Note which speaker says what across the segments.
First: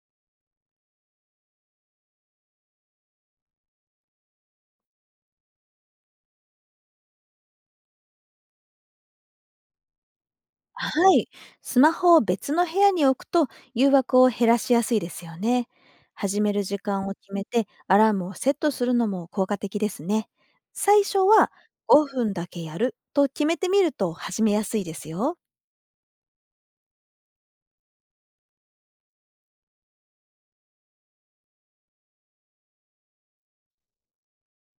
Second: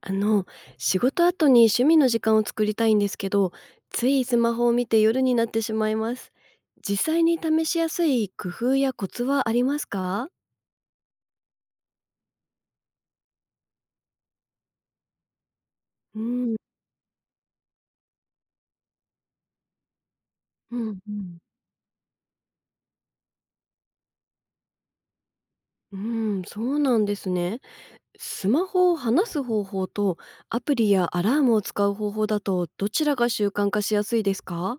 Speaker 1: あの、仕事後に趣味の時間を作りたいんですけど、ついスマホを見て夜になってしまいます。実際に試しやすい工夫やコツはありますか？
Speaker 2: はい。スマホを別の部屋に置くと誘惑を減らしやすいですよね。
Speaker 1: う
Speaker 2: 始め
Speaker 1: ん、
Speaker 2: る時間を決めてアラームをセットするのも効果的ですね。
Speaker 1: うん、
Speaker 2: 最
Speaker 1: う
Speaker 2: 初
Speaker 1: ん、
Speaker 2: は5分だけやると決めてみると始めやすいですよ。
Speaker 1: うん、そうなんですね。スマホを離す方法とアプリやアラームを使う方法だとどちらが習慣化しやすいですか？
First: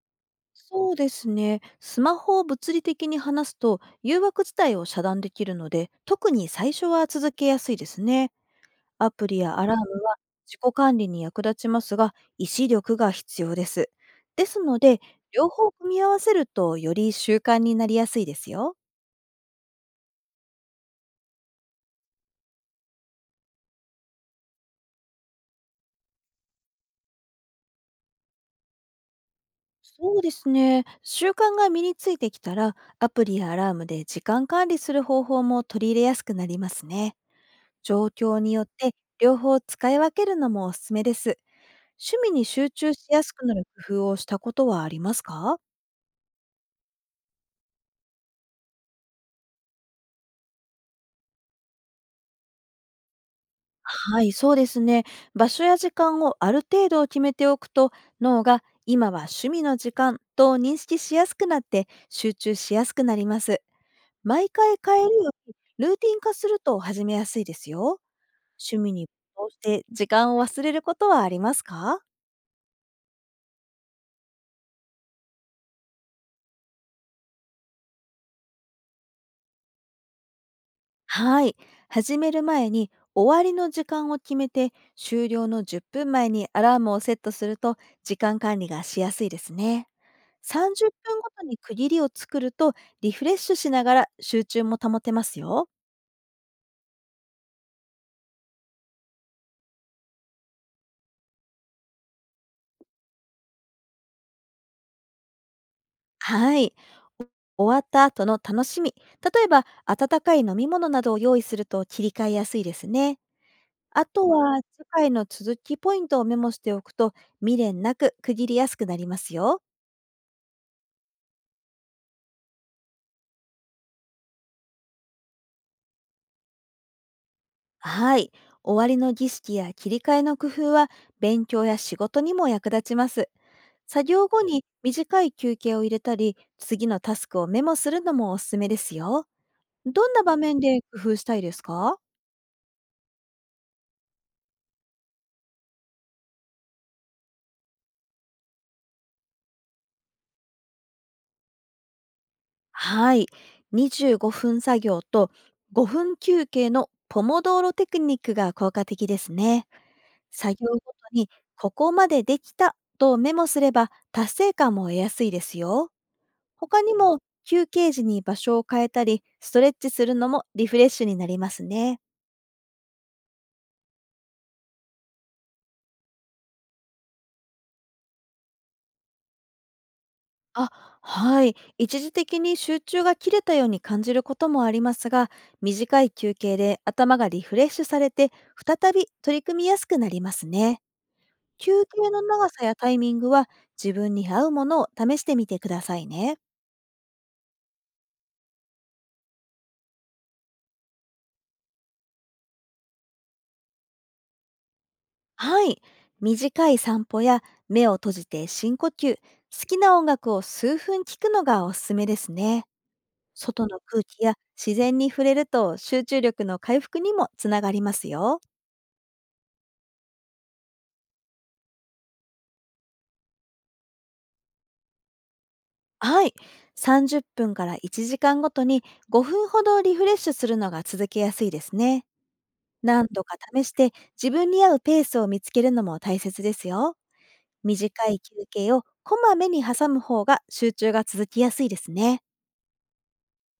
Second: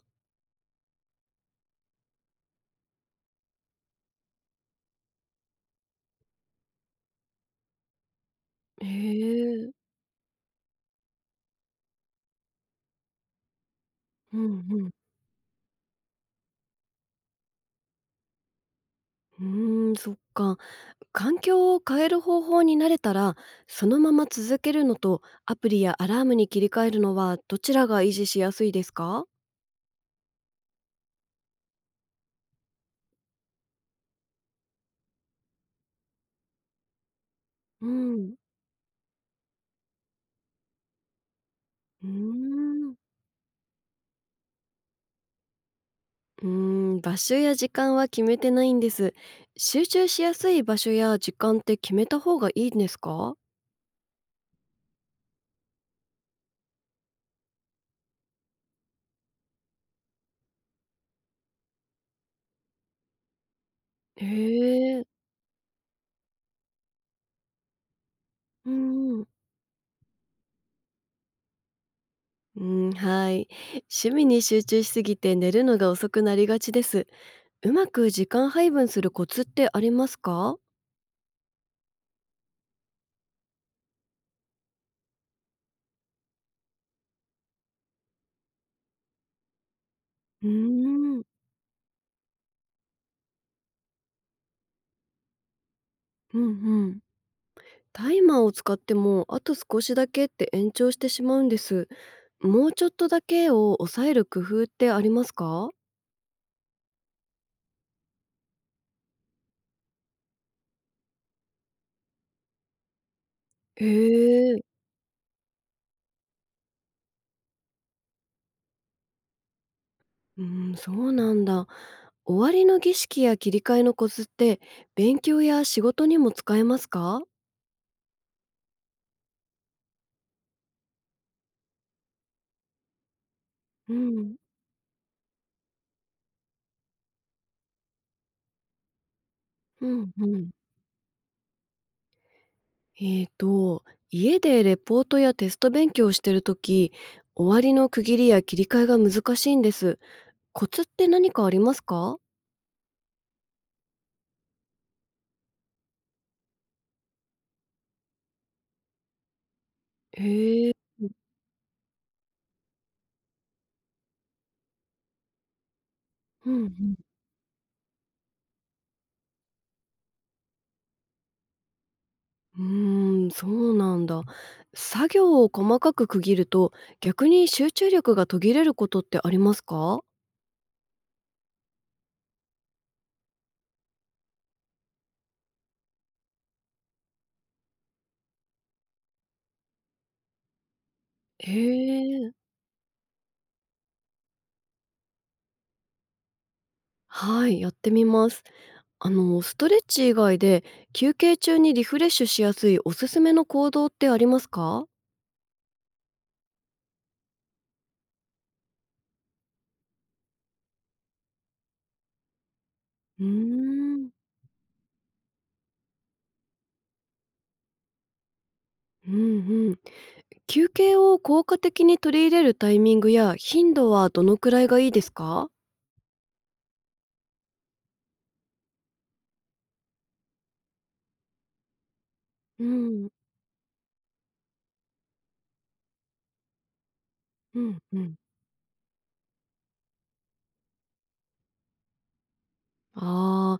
Speaker 2: そうですね。スマホを物理的に離すと誘惑自体を遮断できるので、特に最初は続けやすいですね。
Speaker 1: へ
Speaker 2: アプリやア
Speaker 1: え、
Speaker 2: ラームは自己管理に役立ちますが、意志力が必要です。
Speaker 1: う
Speaker 2: です
Speaker 1: ん
Speaker 2: の
Speaker 1: うん。
Speaker 2: で、両方組み合わせるとより習慣になりやすいですよ。
Speaker 1: うーん、そっか。環境を変える方法に慣れたら、そのまま続けるのとアプリやアラームに切り替えるのはどちらが維持しやすいですか？
Speaker 2: そうですね。習慣が身についてきたら、アプリやアラームで時間管理する方法も取り入れやすくなりますね。
Speaker 1: う
Speaker 2: 状
Speaker 1: ん。
Speaker 2: 況によって両方使い分けるのもおすすめです。
Speaker 1: うー
Speaker 2: 趣味に集中
Speaker 1: ん。
Speaker 2: しやすくなる工夫をしたことはありますか？
Speaker 1: うーん、場所や時間は決めてないんです。集中しやすい場所や時間って決めた方がいいんですか？
Speaker 2: はい、そうですね。場所や時間をある程度決めておくと、脳が今は趣味の時間と認識しやすくなって集中しやすくなります。
Speaker 1: へ
Speaker 2: 毎回変
Speaker 1: え。
Speaker 2: えるよりルーティン化すると始めやすいですよ。
Speaker 1: う
Speaker 2: 趣味に
Speaker 1: んうん。
Speaker 2: 没頭して時間を忘れることはありますか？
Speaker 1: うん、はい。趣味に集中しすぎて寝るのが遅くなりがちです。うまく時間配分するコツってありますか？
Speaker 2: はい。始める前に終わりの時間を決めて終了の10分前にアラームをセットすると時間管理がしやすいですね。
Speaker 1: う
Speaker 2: 30
Speaker 1: ー
Speaker 2: 分
Speaker 1: ん。
Speaker 2: ごとに区切りを作るとリフレッシュしながら集中も保てますよ。
Speaker 1: うんうん。タイマーを使ってもあと少しだけって延長してしまうんです。もうちょっとだけを抑える工夫ってありますか？
Speaker 2: はい。終わった後の楽しみ。例えば、温かい飲み物などを用意すると切り替えやすいですね。
Speaker 1: へ
Speaker 2: あとは、
Speaker 1: え、
Speaker 2: 次回の続きポイントをメモしておくと、未練なく区切りやすくなりますよ。
Speaker 1: うん、そうなんだ。終わりの儀式や切り替えのコツって勉強や仕事にも使えますか？
Speaker 2: はい。終わりの儀式や切り替えの工夫は勉強や仕事にも役立ちます。
Speaker 1: う
Speaker 2: 作業
Speaker 1: ん、
Speaker 2: 後に短い休憩を入れたり、次のタスクをメモするのもおすすめですよ。
Speaker 1: う
Speaker 2: ど
Speaker 1: ん、
Speaker 2: んな
Speaker 1: う
Speaker 2: 場
Speaker 1: ん。
Speaker 2: 面で工夫したいですか？
Speaker 1: えっと、家でレポートやテスト勉強をしてるとき、終わりの区切りや切り替えが難しいんです。コツって何かありますか？
Speaker 2: はい。25分作業と5分休憩のポモドーロテクニックが効果的ですね。作業
Speaker 1: へえ、
Speaker 2: ごとにここまでできたとメモすれば達成感も得やすいですよ。
Speaker 1: うん、う
Speaker 2: 他に
Speaker 1: ん。
Speaker 2: も休憩時に場所を変えたり、ストレッチするのもリフレッシュになりますね。
Speaker 1: うーん、そうなんだ。作業を細かく区切ると、逆に集中力が途切れることってありますか？
Speaker 2: あ、はい。一時的に集中が切れたように感じることもありますが、短い休憩で頭がリフレッシュされて、再び取り組みやすくなりますね。
Speaker 1: へ
Speaker 2: 休憩の
Speaker 1: え、
Speaker 2: 長さやタイミングは自分に合うものを試してみてくださいね。
Speaker 1: はい、やってみます。ストレッチ以外で、休憩中にリフレッシュしやすいおすすめの行動ってありますか？
Speaker 2: はい。短い散歩や目を閉じて深呼吸、好きな音楽を数分聞くのがおすすめですね。
Speaker 1: うー
Speaker 2: 外の空
Speaker 1: ん、
Speaker 2: 気や自然に触れると集中力の回復にもつながりますよ。
Speaker 1: うんうん。休憩を効果的に取り入れるタイミングや頻度はどのくらいがいいですか？
Speaker 2: はい。30分から1時間ごとに5分ほどリフレッシュするのが続けやすいですね。
Speaker 1: う
Speaker 2: 何
Speaker 1: ん、
Speaker 2: 度か試して自分に合うペースを見つけるのも大切ですよ。
Speaker 1: うんう
Speaker 2: 短
Speaker 1: ん。
Speaker 2: い休憩をこまめに挟む方が集中が続きやすいですね。
Speaker 1: ああ、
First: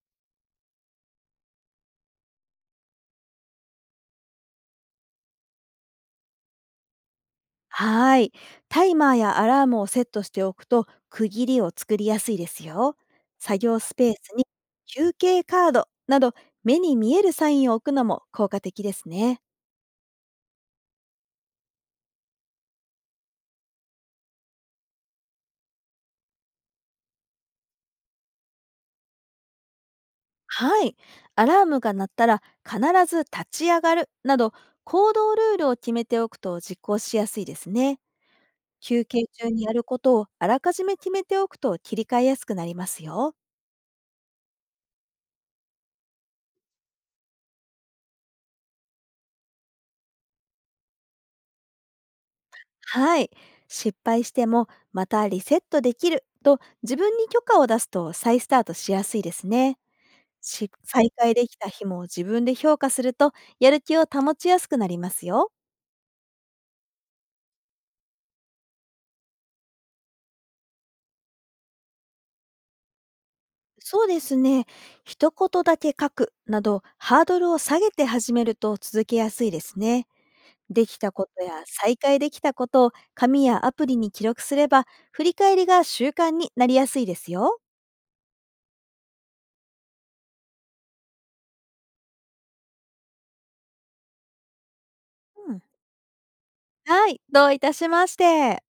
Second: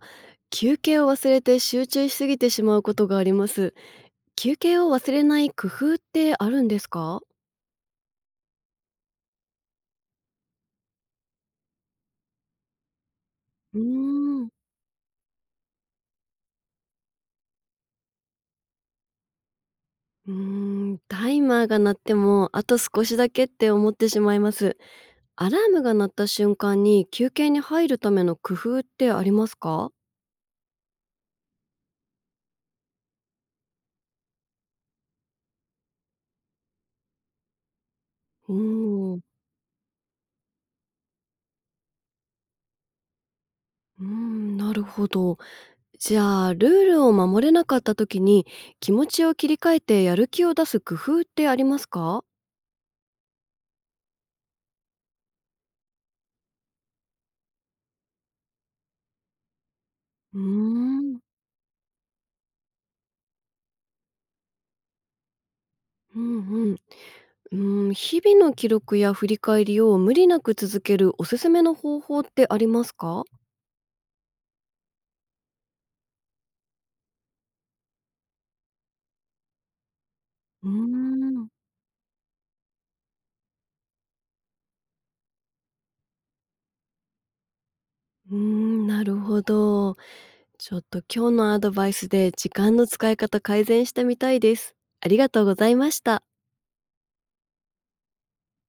Speaker 1: 休憩を忘れて集中しすぎてしまうことがあります。休憩を忘れない工夫ってあるんですか？
Speaker 2: はーい。タイマーやアラームをセットしておくと区切りを作りやすいですよ。作
Speaker 1: う
Speaker 2: 業スペース
Speaker 1: ー
Speaker 2: に
Speaker 1: ん。
Speaker 2: 休憩カードなど目に見えるサインを置くのも効果的ですね。
Speaker 1: うーん、タイマーが鳴っても、あと少しだけって思ってしまいます。アラームが鳴った瞬間に休憩に入るための工夫ってありますか？
Speaker 2: はい。アラームが鳴ったら必ず立ち上がるなど行動ルールを決めておくと実行しやすいですね。
Speaker 1: う
Speaker 2: 休
Speaker 1: ーん。
Speaker 2: 憩中にやることをあらかじめ決めておくと切り替えやすくなりますよ。
Speaker 1: うーん、なるほど。じゃあ、ルールを守れなかった時に、気持ちを切り替えてやる気を出す工夫ってありますか？
Speaker 2: はい。失敗してもまたリセットできると自分に許可を出すと再スタートしやすいですね。
Speaker 1: うー
Speaker 2: し再
Speaker 1: ん。
Speaker 2: 開できた日も自分で評価するとやる気を保ちやすくなりますよ。
Speaker 1: うんうん。うん、日々の記録や振り返りを無理なく続けるおすすめの方法ってありますか？
Speaker 2: そうですね。一言だけ書くなどハードルを下げて始めると続けやすいですね。
Speaker 1: うー
Speaker 2: できたこと
Speaker 1: ん。
Speaker 2: や再開できたことを紙やアプリに記録すれば振り返りが習慣になりやすいですよ。
Speaker 1: うーん、なるほど。ちょっと今日のアドバイスで時間の使い方改善してみたいです。ありがとう
Speaker 2: う
Speaker 1: ご
Speaker 2: ん、
Speaker 1: ざいました。
Speaker 2: はい。どういたしまして。